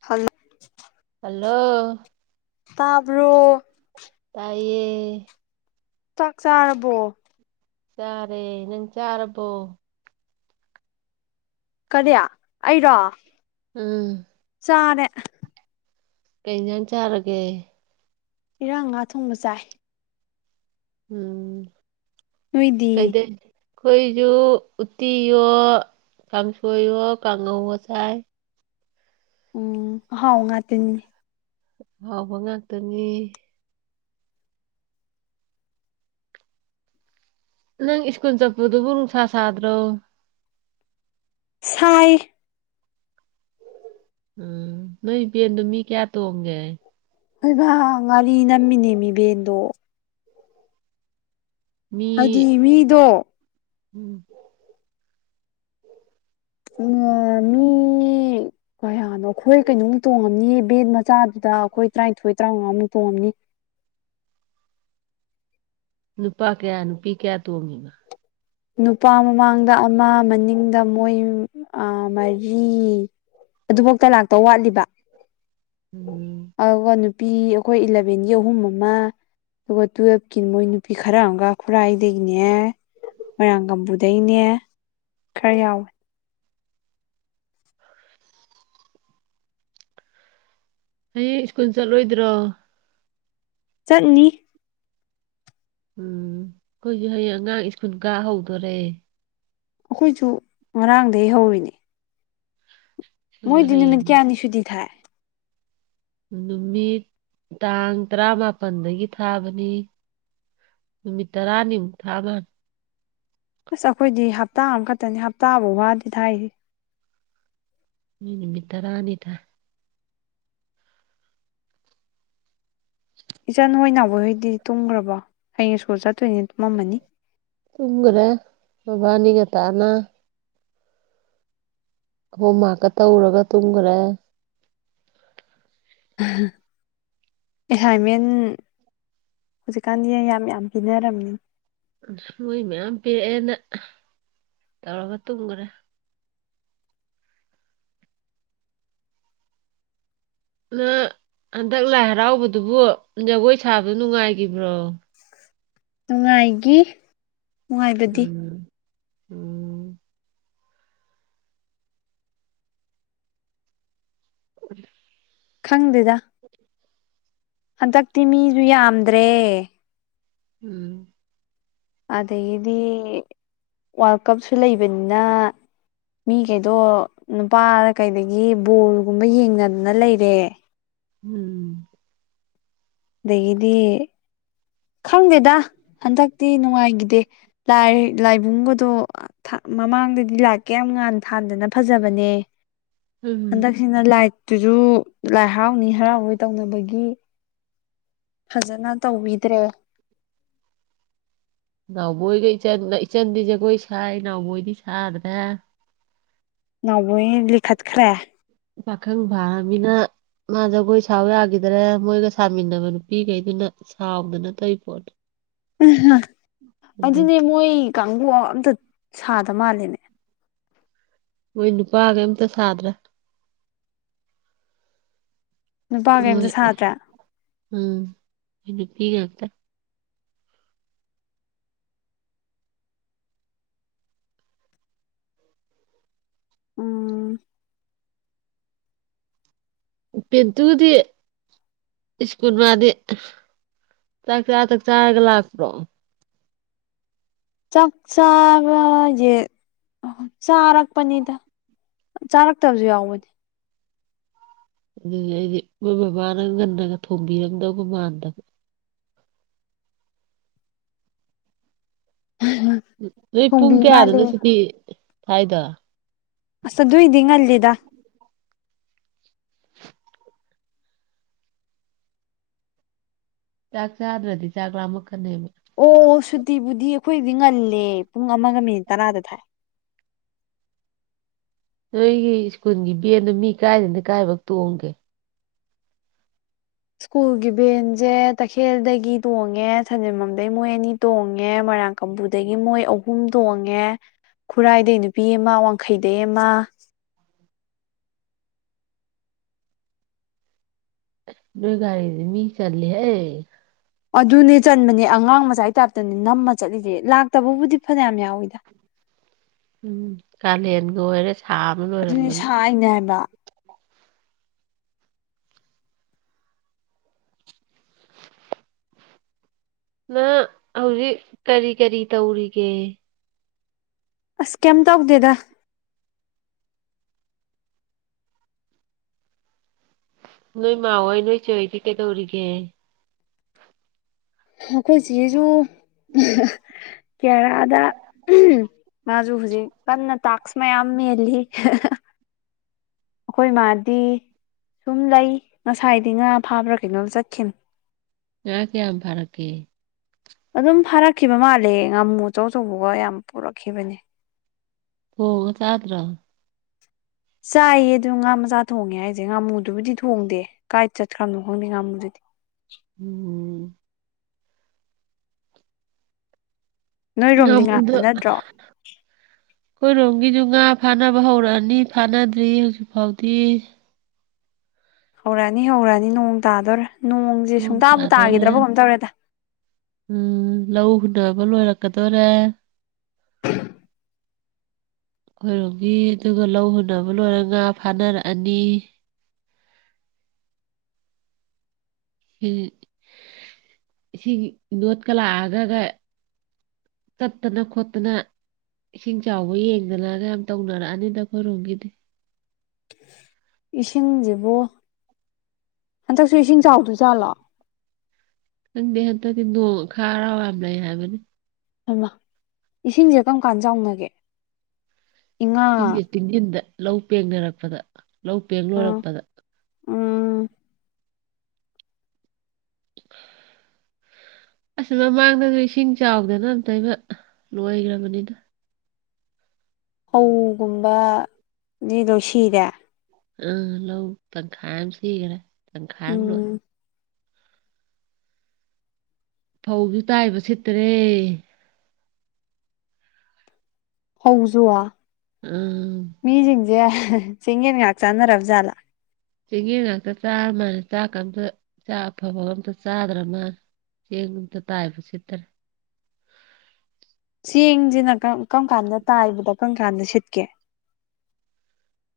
hello hello ꯇꯥꯕ꯭ꯔꯣ ꯇꯥꯏꯌꯦ ꯆꯥꯛ ꯆꯥꯔꯕꯣ ꯆꯥꯔꯦ ꯅꯪ ꯆꯥꯔꯕꯣ ꯀꯔꯤ ꯑꯩꯔꯣ ꯎꯝ ꯆꯥꯔꯦ ꯀꯩ ꯏꯟꯖꯥꯡ ꯆꯥꯔꯒꯦ ꯏꯔꯥꯡ ꯉꯥ ꯊꯣꯡꯕ ꯆꯥꯏ ꯎꯝ ꯅꯣꯏꯗꯤ ꯀꯩꯗꯩ ꯍꯨꯖꯤꯛ ꯑꯈꯣꯏꯖꯨ ꯎꯠꯇꯤꯌꯣ ꯀꯥꯡꯁꯣꯏꯌꯣ ꯀꯥꯡꯉꯧꯒ ꯆꯥꯏ ꯎꯝ ꯑꯍꯥꯎꯕ ꯉꯥꯇꯅꯤꯅꯦ ꯑꯍꯥꯎꯕ ꯉꯥꯛꯇꯅꯤ ꯅꯪ ꯏꯁ꯭ꯀꯨꯜ ꯆꯠꯄꯗꯨꯕꯨ ꯅꯨꯡꯁꯥ ꯁꯥꯗ꯭ꯔꯣ ꯁꯥꯏ ꯎꯝ ꯅꯣꯏ ꯚꯦꯟꯗꯣ ꯃꯤ ꯀꯌꯥ ꯇꯣꯡꯒꯦ ꯑꯩꯕ ꯉꯥꯔꯤ ꯅꯝꯃꯤꯅꯦꯃꯤ ꯚꯦꯟꯗꯣ ꯃꯤ ꯍꯥꯏꯗꯤ ꯃꯤꯗꯣ ꯎꯝ ꯎꯝꯋꯥ ꯃꯤ ꯀꯌꯥ ꯑꯗꯣ ꯑꯩꯈꯣꯏ ꯀꯩꯅꯣꯃꯨꯛ ꯇꯣꯡꯉꯝꯅꯤꯌꯦ ꯚꯦꯟ ꯃꯆꯥꯗꯨꯗ ꯑꯩꯈꯣꯏ ꯇ꯭ꯔꯥꯏꯟꯊꯣꯏ ꯇ꯭ꯔꯥꯉꯥꯃꯨꯛ ꯇꯣꯡꯉꯝꯅꯤ ꯅꯨꯄꯥ ꯀꯌꯥ ꯅꯨꯄꯤ ꯀꯌꯥ ꯇꯣꯡꯉꯤꯕ ꯅꯨꯄꯥ ꯃꯃꯥꯡꯗ ꯑꯃ ꯃꯅꯤꯡꯗ ꯃꯣꯏ ꯑ ꯃꯔꯤ ꯑꯗꯨꯕꯛꯇ ꯂꯥꯛꯇꯧ ꯋꯥꯠꯂꯤꯕ ꯎꯝ ꯑꯗꯨꯒ ꯅꯨꯄꯤ ꯑꯩꯈꯣꯏ ꯏꯂꯕꯦꯟꯒꯤ ꯑꯍꯨꯝ ꯑꯃ ꯑꯗꯨꯒ ꯇꯨꯋꯦꯜꯐꯀꯤ ꯃꯣꯏ ꯅꯨꯄꯤ ꯈꯔꯑꯝꯒ ꯈꯨꯔꯥꯏꯗꯒꯤꯅꯦ ꯃꯣꯏꯔꯥꯡ ꯀꯝꯄꯨꯗꯩꯅꯦ ꯈꯔ ꯌꯥꯎꯋꯦ ꯍꯨꯖꯤꯛ ꯁ꯭ꯀꯨꯜ ꯆꯠꯂꯣꯏꯗ꯭ꯔꯣ ꯆꯠꯅꯤ ꯎꯝ ꯑꯩꯈꯣꯏꯖꯨ ꯍꯌꯦꯡ ꯑꯉꯥꯡ ꯁ꯭ꯀꯨꯜ ꯀꯥ ꯍꯧꯗꯣꯔꯦ ꯑꯩꯈꯣꯏꯖꯨ ꯉꯔꯥꯡꯗꯩ ꯍꯧꯔꯤꯅꯦ ꯑꯩꯈꯣꯏꯁꯨ ꯃꯣꯏꯗꯤ ꯅꯨꯃꯤꯠ ꯍꯌꯦꯡꯗꯤ ꯀꯌꯥꯅꯤ ꯁꯨꯨꯇꯤ ꯊꯥꯏ ꯅꯨꯃꯤꯠ ꯇꯥꯡ ꯇꯔꯥꯃꯥꯄꯟꯗꯒꯤ ꯊꯥꯕꯅꯤ ꯅꯨꯃꯤꯠ ꯇꯔꯥꯅꯤꯃꯨꯛ ꯊꯥꯃꯂꯦ ꯑꯁ ꯑꯩꯈꯣꯏꯗꯤ ꯍꯞꯇꯥ ꯑꯝꯈꯠꯇꯅꯤ ꯍꯞꯇꯥꯕꯥꯎ ꯐꯥꯗꯦ ꯊꯥꯏꯖꯤ ꯃꯤ ꯅꯨꯃꯤꯠꯇꯔꯥꯅꯤ ꯊꯥꯏ [inaudible] ꯏꯆꯟ ꯍꯣꯏ ꯅꯥꯎꯕꯣꯏ ꯍꯣꯏꯗꯤ ꯇꯨꯝꯒ꯭ꯔꯕꯣ ꯍꯌꯦꯡ‌ ꯁ꯭ꯀꯨꯜ ꯆꯠꯇꯣꯏꯅꯤꯅ ꯇꯨꯝꯃꯝꯃꯅꯤ ꯇꯨꯝꯒꯔꯦ ꯃꯣꯏꯕꯅꯤ ꯉꯟꯇꯥꯅ ꯍꯣꯝꯃꯥꯛꯀ ꯇꯧꯔꯒ ꯇꯨꯝꯒꯔꯦ ꯎꯍꯨꯝ ꯑꯦꯁꯥꯏꯟꯃꯦꯟ ꯍꯧꯖꯤꯛꯀꯥꯟꯖꯦ ꯌꯥꯝ ꯌꯥꯝ ꯄꯤꯅꯔꯝꯅꯤ ꯑꯁ ꯃꯣꯏ ꯃꯌꯥꯝ ꯄꯤꯔꯛꯑꯦꯅ ꯇꯧꯔꯒ ꯇꯨꯝꯒꯔꯦ ꯅꯪ ꯍꯟꯗꯛ ꯂꯥꯏ ꯍꯔꯥꯎꯕꯗꯨꯕꯨ ꯖꯒꯣꯏ ꯁꯥꯕꯗꯨ ꯅꯨꯡꯉꯥꯏꯒꯤꯕ꯭ꯔꯣ ꯅꯨꯡꯉꯥꯏꯒꯤ ꯅꯨꯡꯉꯥꯏꯕꯗꯤ ꯎꯝ ꯎꯝ [unintelligible] ꯈꯪꯗꯦꯗ ꯍꯟꯗꯛꯇꯤ ꯃꯤꯖꯨ ꯌꯥꯝꯗ꯭ꯔꯦ ꯎꯝ ꯑꯗꯒꯤꯗꯤ ꯋꯥꯔꯜ ꯀꯞꯁꯨ ꯂꯩꯕꯅꯤꯅ ꯃꯤꯒꯩꯗꯣ ꯅꯨꯄꯥꯗ ꯀꯩꯗꯒꯤ ꯕꯣꯜꯒꯨꯝꯕ ꯌꯦꯡꯅꯗꯅ ꯂꯩꯔꯦ ꯎꯝ ꯑꯗꯒꯤꯗꯤ ꯈꯪꯗꯦꯗ ꯍꯟꯗꯛꯇꯤ ꯅꯨꯡꯉꯥꯏꯒꯤꯗꯦ ꯂꯥꯏ ꯂꯥꯏꯕꯨꯡꯒꯗꯣ ꯊꯥ ꯃꯃꯥꯡꯗꯗꯤ ꯂꯥꯏꯠꯀ ꯌꯥꯝ ꯉꯥꯟ ꯊꯥꯟꯗꯅ ꯐꯖꯕꯅꯦ ꯎꯝ ꯍꯟꯗꯛꯁꯤꯅ ꯂꯥꯏꯠꯇꯨꯖꯨ ꯂꯥꯏ ꯍꯔꯥꯎꯅꯤ ꯍꯔꯥꯎꯔꯣꯏ ꯇꯧꯅꯕꯒꯤ ꯐꯖꯅ ꯇꯧꯕꯤꯗ꯭ꯔꯦ ꯅꯥꯎꯕꯣꯏꯒ ꯏꯆꯟꯒ ꯏꯆꯟꯗꯤ ꯖꯒꯣꯏ ꯁꯥꯏ ꯅꯥꯎꯕꯣꯏꯗꯤ ꯁꯥꯗ꯭ꯔꯦ ꯅꯥꯎꯕꯣꯏꯅ‌ ꯂꯤꯈꯠꯈ꯭ꯔꯦ ꯄꯥꯈꯪ ꯐꯥꯔꯝꯅꯤꯅ ꯃꯥ ꯖꯒꯣꯏ ꯁꯥꯎ ꯌꯥꯒꯤꯗꯔꯦ ꯃꯣꯏꯒ ꯁꯥꯃꯤꯟꯅꯕ ꯅꯨꯄꯤꯒꯩꯗꯨꯅ ꯁꯥꯎꯗꯅ ꯇꯧꯏꯄꯣꯠꯅꯤ ꯎꯍꯥ ꯑꯗꯨꯅꯦ ꯃꯣꯏ ꯀꯥꯡꯕꯨ ꯑꯝꯇ ꯁꯥꯗ ꯃꯥꯜꯂꯦꯅꯦ ꯃꯣꯏ ꯅꯨꯄꯥꯒꯩ ꯑꯝꯇ ꯁꯥꯗ꯭ꯔꯦ ꯅꯨꯄꯥ ꯍꯣꯏ ꯀꯩꯝꯇ ꯁꯥꯗ꯭ꯔꯦ ꯎꯝ ꯅꯨꯄꯤꯉꯥꯛꯇ ꯎꯝ ꯄꯦꯟꯇꯨꯗꯤ ꯁ꯭ꯀꯨꯜ ꯃꯥꯗꯤ ꯆꯥꯛ ꯆꯥ ꯊꯛ ꯆꯥꯔꯒ ꯂꯥꯛꯄ꯭ꯔꯣ ꯆꯥꯛꯆꯥꯕ ꯍꯥꯏꯖꯦ ꯆꯥꯔꯛꯄꯅꯤꯗ ꯆꯥꯔꯛꯇꯕꯁꯨ ꯌꯥꯎꯕꯅꯦ ꯑꯗꯨꯗꯤ ꯑꯩꯗꯤ ꯃꯣꯏ ꯃꯃꯥꯅ ꯉꯟꯅꯒ ꯊꯣꯡꯝꯕꯤꯔꯝꯗꯧꯕ ꯃꯥꯟꯗꯕ [inaudible] ꯅꯣꯏ ꯄꯨꯡ ꯊꯣꯡꯕꯤ ꯀꯌꯥꯗꯅꯣ ꯃꯥꯜꯂꯦ ꯁꯨꯇꯤ ꯊꯥꯏꯗꯣ ꯑꯁ ꯑꯗꯨꯏꯗꯤ ꯉꯜꯂꯤꯗ ꯆꯥꯛ ꯆꯥꯗ꯭ꯔꯗꯤ ꯆꯥꯛ ꯂꯥꯝꯃꯛ ꯀꯅꯤꯕ ꯑꯣ ꯁꯨꯇꯤꯕꯨꯗꯤ ꯑꯈꯣꯏꯗꯤ ꯉꯜꯂꯦ ꯄꯨꯡ ꯑꯃꯒ ꯃꯤꯅꯤꯠ ꯇꯔꯥꯗ ꯊꯥꯏ ꯅꯣꯏꯒꯤ ꯁ꯭ꯀꯨꯜꯒꯤ ꯕꯦꯟꯗꯣ ꯃꯤ ꯀꯥꯏꯗꯩꯩꯅ ꯀꯥꯏꯕꯣꯛ ꯇꯣꯡꯒꯦ ꯁ꯭ꯀꯨꯜꯒꯤ ꯕꯦꯟꯁꯦ ꯇꯈꯦꯜꯗꯒꯤ ꯇꯣꯡꯉꯦ ꯁꯟꯖꯦꯜꯕꯝꯗꯩꯩ ꯃꯣꯏ ꯑꯅꯤ ꯇꯣꯡꯉꯦ ꯃꯔꯣꯏꯔꯥꯡ ꯀꯝꯄꯨꯗꯒꯤ ꯃꯣꯏ ꯑꯍꯨꯝ ꯇꯣꯡꯉꯦ ꯈꯨꯔꯥꯏꯗꯩꯩ ꯅꯨꯄꯤ ꯑꯃ ꯋꯥꯡꯈꯩꯗꯩꯩ ꯑꯃ ꯅꯣꯏ ꯒꯥꯔꯤꯗꯤ ꯃꯤ ꯆꯠꯂꯤ ꯍꯦ ꯑꯗꯨꯅꯦ ꯆꯟꯕꯅꯦ ꯑꯉꯥꯡ ꯃꯆꯥꯒꯤ ꯇꯥꯏꯞꯇꯅꯦ ꯅꯝꯃ ꯆꯠꯂꯤꯁꯦ ꯂꯥꯛꯇꯕꯕꯨꯗꯤ ꯐꯅꯌꯥꯝ ꯌꯥꯎꯋꯤꯗ ꯎꯝ ꯀꯂꯦꯟꯒ ꯑꯣꯏꯔꯦ ꯁꯥꯕꯅ ꯂꯣꯏ ꯑꯗꯨꯅꯤ ꯁꯥꯏꯅꯦ ꯍꯥꯏꯕ ꯅꯪ ꯍꯧꯖꯤꯛ ꯀꯔꯤ ꯀꯔꯤ ꯇꯧꯔꯤꯒꯦ ꯑꯁ ꯀꯩꯝ ꯇꯧꯗꯦꯗ ꯅꯣꯏ ꯃꯥꯍꯣꯏ ꯅꯣꯏ ꯆꯦ ꯍꯣꯏꯗꯤ ꯀꯩꯗꯧꯔꯤꯒꯦ ꯑꯈꯣꯏꯆꯦꯖꯨ [unintelligible] ꯃꯥꯖꯨ ꯍꯧꯖꯤꯛ ꯀꯟꯅ ꯇꯥꯛꯁ ꯃꯌꯥꯝ ꯃꯦꯜꯂꯤ ꯑꯈꯣꯏ ꯃꯥꯗꯤ ꯁꯨꯝ ꯂꯩ ꯉꯁꯥꯏꯗꯤ ꯉꯥ ꯐꯥꯕ꯭ꯔꯥ ꯀꯩꯅꯣꯝ ꯆꯠꯈꯤꯝ ꯌꯥ ꯀꯌꯥꯝ ꯐꯔꯛ ꯀꯦ ꯑꯗꯨꯝ ꯐꯥꯔꯛꯈꯤꯕ ꯃꯥꯜꯂꯦ ꯉꯥꯃꯨ ꯑꯆꯧ ꯑꯆꯧꯕꯒ ꯌꯥꯝ ꯄꯨꯔꯛꯈꯤꯕꯅꯦ ꯊꯣꯡꯉ ꯆꯥꯗ꯭ꯔꯣ ꯆꯥꯏꯌꯦ ꯑꯗꯨ ꯉꯥ ꯃꯆꯥ ꯊꯣꯡꯉꯦ ꯍꯥꯏꯁꯦ ꯉꯥꯃꯨꯗꯨꯕꯨꯗꯤ ꯊꯣꯡꯗꯦ ꯀꯥꯏ ꯆꯠꯈ꯭ꯔꯕꯅꯣ ꯈꯪꯗꯦ ꯉꯥꯃꯨꯗꯨꯗꯤ [inaudible] ꯅꯣꯏꯔꯣꯝꯗꯤ ꯉꯥ ꯉꯥꯃꯨꯗꯣ ꯐꯥꯅꯗ꯭ꯔꯣ ꯈꯣꯏꯔꯣꯝꯒꯤꯖꯨ ꯉꯥ ꯐꯥꯅꯕ ꯍꯧꯔꯛꯑꯅꯤ ꯐꯥꯅꯗ꯭ꯔꯤ ꯍꯧꯖꯤꯛ ꯐꯥꯎꯗꯤ ꯍꯧꯔꯛꯑꯅꯤ ꯍꯧꯔꯛꯑꯅꯤ ꯅꯣꯡ ꯇꯥꯗꯣꯔꯦ ꯅꯣꯡꯁꯦ ꯃꯇꯨꯡ ꯁꯨꯡꯇꯥꯕꯨ ꯇꯥꯗꯣꯔꯦ ꯇꯥꯒꯤꯗ꯭ꯔꯕ ꯀꯩꯅꯣꯝ ꯇꯧꯔꯦꯗ ꯎꯝ ꯂꯧ ꯍꯨꯟꯅꯕ ꯂꯣꯏꯔꯛꯀꯗꯣꯔꯦ [inaudible] ꯈꯣꯏꯔꯣꯝꯒꯤ ꯑꯗꯨꯒ ꯂꯧ ꯍꯨꯟꯅꯕ ꯂꯣꯏꯔꯒ ꯉꯥ ꯐꯥꯅꯔꯛꯑꯅꯤ ꯎꯝ ꯏꯁꯤꯡꯒꯤ ꯏꯅꯣꯠꯀ ꯂꯥꯛꯑꯒꯒ ꯆꯠꯇꯅ ꯈꯣꯠꯇꯅ ꯏꯁꯤꯡ ꯆꯥꯎꯕ ꯌꯦꯡꯗꯅꯒ ꯌꯥꯝ ꯇꯧꯅꯔꯛꯑꯅꯤꯗ ꯑꯈꯣꯏꯔꯣꯝꯒꯤꯗꯤ [inaudible] ꯏꯁꯤꯡꯖꯤꯕꯨ ꯍꯟꯇꯛꯁꯨ ꯏꯁꯤꯡ ꯆꯥꯎꯗꯣꯏꯖꯥꯠꯂꯣ ꯈꯪꯗꯦ ꯍꯟꯇꯛꯇꯤ ꯅꯣꯡ ꯑꯈꯥꯛ ꯑꯔꯥꯎ ꯌꯥꯝ ꯂꯩ ꯍꯥꯏꯕꯅꯤ ꯍꯩꯃ ꯏꯁꯤꯡꯖꯦ ꯀꯝꯀꯥꯟ ꯆꯥꯎꯅꯒꯦ ꯏꯉꯥ ꯏꯁꯤꯡꯖꯦ ꯆꯤꯡꯖꯤꯟꯗ ꯂꯧ ꯄꯦꯡꯅꯔꯛꯄꯗ ꯂꯧ ꯄꯦꯡ ꯑ ꯂꯣꯏꯔꯛꯄꯗ ꯎꯝ ꯑꯁ ꯃꯃꯥꯡꯗꯁꯨ ꯏꯁꯤꯡ ꯆꯥꯎꯗꯅ ꯑꯝꯇꯣꯏꯕ ꯂꯣꯏꯒ꯭ꯔꯕꯅꯤꯗ ꯐꯧꯒꯨꯝꯕꯗꯤ ꯂꯣꯏ ꯁꯤꯔꯦ ꯑ ꯂꯧ ꯇꯪꯈꯥꯏꯝ ꯁꯤꯒꯔꯦ ꯇꯪꯈꯥꯏ ꯑꯃ ꯂꯣꯛꯑꯦ ꯎꯝ ꯐꯧꯖꯨ ꯇꯥꯏꯕ ꯁꯤꯠꯇꯔꯦ ꯍꯧꯖꯨꯋꯥ ꯎꯝ ꯃꯤꯖꯤꯡꯖꯦ ꯆꯦꯡꯌꯦꯟ ꯉꯥꯛ ꯆꯥꯟꯅꯔꯕ ꯖꯥꯠꯂ ꯆꯦꯡꯉꯦꯟ ꯉꯥꯛꯇ ꯆꯥꯔ ꯃꯜꯂꯦ ꯆꯥꯛꯀ ꯑꯝꯇ ꯆꯥꯛ ꯑꯐꯕ ꯑꯇ ꯆꯥꯗ꯭ꯔ ꯃꯥ ꯆꯦꯡ ꯑꯝꯇ ꯇꯥꯏꯕ ꯁꯤꯠꯇ꯭ꯔ ꯆꯦꯡꯖꯤꯅ ꯀꯝ ꯀꯔꯝ ꯀꯥꯟꯗ ꯇꯥꯏꯕꯗ ꯀꯔꯝ ꯀꯥꯟꯗ ꯁꯤꯠꯀꯦ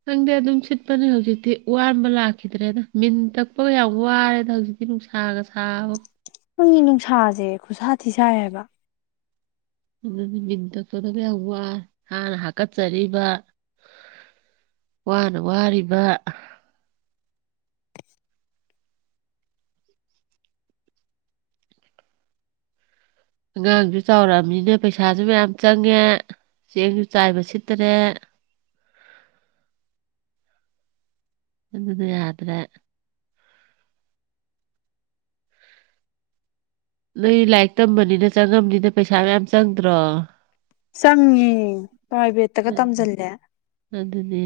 ꯈꯪꯗꯦ ꯑꯗꯨꯝ ꯁꯤꯠꯄꯅꯦ ꯍꯧꯖꯤꯛꯇꯤ ꯋꯥꯟꯕ ꯂꯥꯛꯈꯤꯗ꯭ꯔꯦꯗ ꯃꯤꯟ ꯇꯛꯄꯒ ꯌꯥꯝ ꯋꯥꯔꯦꯗ ꯍꯧꯖꯤꯛ ꯇꯤ ꯅꯨꯡꯁꯥꯒ ꯁꯕ [unintelligible] ꯅꯨꯡꯁꯥꯁꯦ ꯈꯨꯠꯁꯥ ꯊꯤꯁꯥꯏ ꯍꯥꯏꯕ ꯑꯗꯨꯅꯤ ꯃꯤꯟ ꯇꯛꯄꯗꯕ ꯌꯥꯝ ꯋꯥꯏ ꯍꯥꯟꯅ ꯍꯥꯀꯠꯆꯔꯤꯕ ꯋꯥꯅ ꯋꯥꯔꯤꯕ ꯑꯉꯥꯡꯖꯨ ꯆꯥꯎꯔꯛꯑꯃꯤꯅ ꯄꯩꯁꯥꯁꯨ ꯃꯌꯥꯝ ꯆꯪꯉꯦ ꯆꯦꯡꯖꯨ ꯆꯥꯏꯕ ꯁꯤꯠꯇꯔꯦ ꯑꯗꯨꯗꯤ ꯌꯥꯗ꯭ꯔꯦ ꯅꯣꯏ ꯂꯥꯏꯔꯤꯛ ꯇꯝꯕꯅꯤꯅ ꯆꯪꯉꯝꯅꯤꯗ ꯄꯩꯁꯥ ꯃꯌꯥꯝ ꯆꯪꯗ꯭ꯔꯣ ꯆꯪꯉꯦ ꯄꯥꯏꯕꯦꯠ ꯑꯗꯨꯅꯦ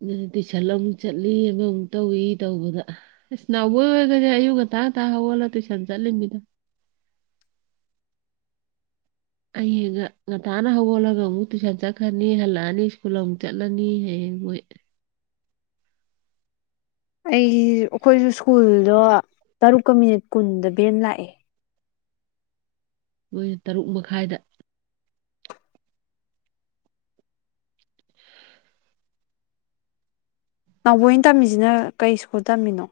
ꯑꯗꯨꯅꯤ ꯇꯨꯏꯁꯟ ꯑꯃꯨꯛ ꯆꯠꯂꯤ ꯑꯃꯃꯨꯛ ꯇꯧꯏ ꯇꯧꯕꯗ ꯏꯁ ꯅꯕꯣꯏ ꯍꯣꯏꯒꯗꯤ ꯑꯌꯨꯛ ꯉꯟꯇꯥ ꯉꯇꯥ ꯍꯧꯒꯠꯂꯒ ꯇꯨꯁꯟ ꯆꯠꯂꯤꯝꯅꯤꯗ ꯑꯩ ꯉ ꯉꯟꯇꯥꯅ ꯍꯧꯒꯠꯂꯒ ꯑꯃꯨꯛ ꯇꯨꯏꯁꯟ ꯆꯠꯈ꯭ꯔꯅꯤ ꯍꯜꯂꯛꯑꯅꯤ ꯁ꯭ꯀꯨꯜ ꯑꯃꯨꯛ ꯆꯠꯂꯅꯤ ꯍꯌꯦꯡ ꯃꯣꯏ ꯑꯩ ꯑꯈꯣꯏꯖꯨ ꯁ꯭ꯀꯨꯜꯗꯣ ꯇꯔꯨꯛꯀ ꯃꯤꯅꯤꯠ ꯀꯨꯟꯗ ꯕꯦꯟ ꯂꯥꯛꯑꯦ ꯃꯣꯏ ꯇꯔꯨꯛ ꯃꯈꯥꯏꯗ ꯅꯥꯎꯕꯣꯏꯅ ꯇꯝꯃꯤꯖꯤꯅ ꯀꯩ ꯁ꯭ꯀꯨꯜ ꯇꯝꯃꯤꯅꯣ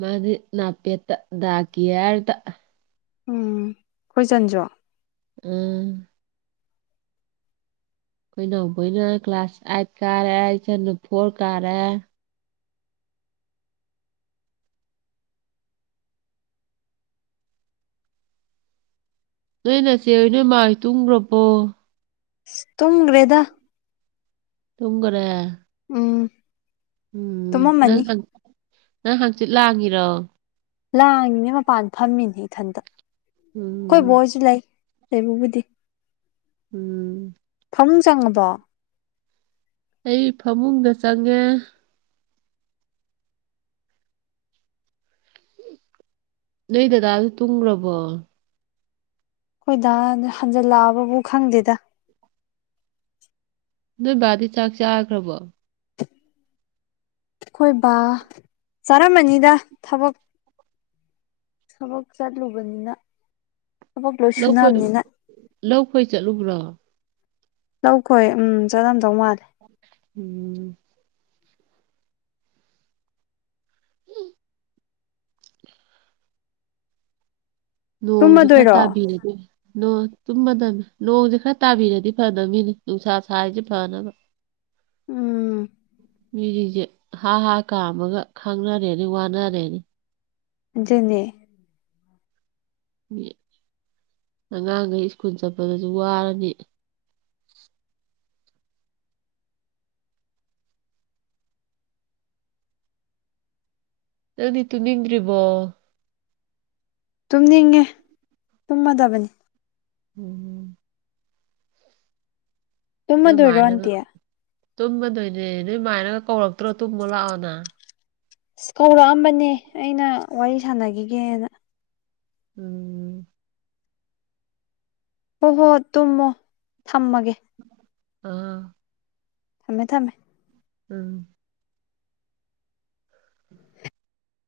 ꯃꯗꯤ ꯅꯥꯄꯦꯠꯇ ꯗꯀꯤꯔꯇ ꯎꯝ ꯈꯣꯏꯆꯟꯁꯨ ꯎꯝ ꯑꯩꯈꯣꯏꯅꯥꯎꯕꯣꯏꯅ ꯀ꯭ꯂꯥꯁ ꯑꯥꯏꯠ ꯀꯥꯔꯦ ꯏꯆꯅꯨ ꯐꯣꯔ ꯀꯥꯔꯦ ꯅꯣꯏ ꯅꯆꯦ ꯅꯣꯏ ꯃꯥꯥꯏ ꯇꯨꯡꯈ꯭ꯔꯕꯣ ꯇꯨꯝ ꯒꯔꯦꯗꯥ ꯇꯨꯝꯒꯔꯦ ꯎꯝ ꯎꯝ ꯅꯪ ꯇꯨꯝꯃꯝꯃꯅꯤ ꯅꯪ ꯍꯪꯆꯤꯠ ꯂꯥꯛꯈꯤꯔꯣ ꯂꯥꯡꯉꯤꯅꯦ ꯃꯄꯥꯟ ꯐꯝꯃꯤꯅꯦ ꯏꯊꯟꯇ ꯎꯝ ꯑꯩꯈꯣꯏ ꯕꯣꯏꯁꯨ ꯂꯩ ꯂꯩꯕꯕꯨꯗꯤ ꯎꯝ ꯐꯃꯨꯡ ꯆꯪꯉꯕꯣ ꯑꯩ ꯐꯃꯨꯡꯗ ꯆꯪꯉꯦ ꯅꯣꯏ ꯗꯗꯥꯁꯨ ꯇꯨꯡꯈ꯭ꯔꯕꯣ ꯑꯩꯈꯣꯏꯗ ꯍꯟꯖꯜꯂꯛꯑꯕꯕꯨ ꯈꯪꯗꯦꯗ ꯅꯣꯏ ꯕꯥꯗꯤ ꯆꯥꯛ ꯆꯥꯈ꯭ꯔꯕꯣ ꯑꯩꯈꯣꯏꯕ ꯆꯥꯔꯝꯃꯅꯤꯗ ꯊꯕꯛ ꯊꯕꯛ ꯆꯠꯂꯨꯕꯅꯤꯅ ꯊꯕꯛ ꯂꯣꯏ ꯂꯧ ꯈꯣꯏ ꯁꯨꯅꯕꯅꯤꯅ ꯂꯧ ꯈꯣꯏ ꯆꯠꯂꯨꯕ꯭ꯔꯣ ꯂꯧꯈꯣꯏ ꯎꯝ ꯆꯠꯂꯝꯗꯧ ꯃꯥꯜꯂꯦ ꯎꯝ ꯅꯣꯡꯁꯦ ꯈꯔ ꯇꯨꯝꯃꯗꯣꯏꯔꯣ ꯇꯥꯕꯤꯔꯒꯦ ꯅ ꯇꯨꯝꯃꯗꯕꯅꯤ ꯅꯣꯡꯁꯦ ꯈꯔ ꯇꯥꯕꯤꯔꯗꯤ ꯐꯗꯕꯅꯤꯅꯦ ꯅꯨꯡꯁꯥ ꯁꯥꯔꯤꯁꯦ ꯐꯅꯕ ꯎꯝ ꯃꯤꯁꯤꯡꯁꯦ ꯍꯥ ꯍꯥ ꯀꯥꯝꯃꯒ ꯈꯥꯡꯅꯔꯦꯅꯤ ꯋꯥꯅꯔꯦꯅꯤ ꯑꯗꯨꯖꯅꯦ ꯃꯤ ꯑꯉꯥꯡꯈꯩ ꯁ꯭ꯀꯨꯜ ꯆꯠꯄꯗꯁꯨ ꯋꯥꯔꯅꯤ ꯅꯪꯅꯤ ꯇꯨꯝ ꯅꯤꯡꯗ꯭ꯔꯤꯕꯣ ꯇꯨꯝꯅꯤꯡꯉꯦ ꯇꯨꯝꯃꯗꯕꯅꯤ ꯎꯝ ꯇꯨꯝꯃꯗꯣꯏꯔꯣ ꯅꯣꯏꯃꯥꯏꯅꯒ ꯑꯟꯇꯤ ꯇꯨꯝꯃꯗꯣꯏꯅꯦ ꯅꯣꯏꯃꯥꯏꯅꯒ ꯀꯧꯔꯛꯇ꯭ꯔꯣ ꯇꯨꯝꯃꯣ ꯂꯥꯛꯑꯣꯅ ꯑꯁ ꯀꯧꯔꯛꯑꯝꯕꯅꯦ ꯑꯩꯅ ꯋꯥꯔꯤ ꯁꯥꯟꯅꯈꯤꯒꯦꯅ ꯎꯝ ꯍꯣꯏ ꯍꯣ ꯇꯨꯝꯃꯣ ꯊꯝꯃꯒꯦ ꯑꯥ ꯊꯝꯃꯦ ꯊꯝꯃꯦ ꯎꯝ [unintelligible]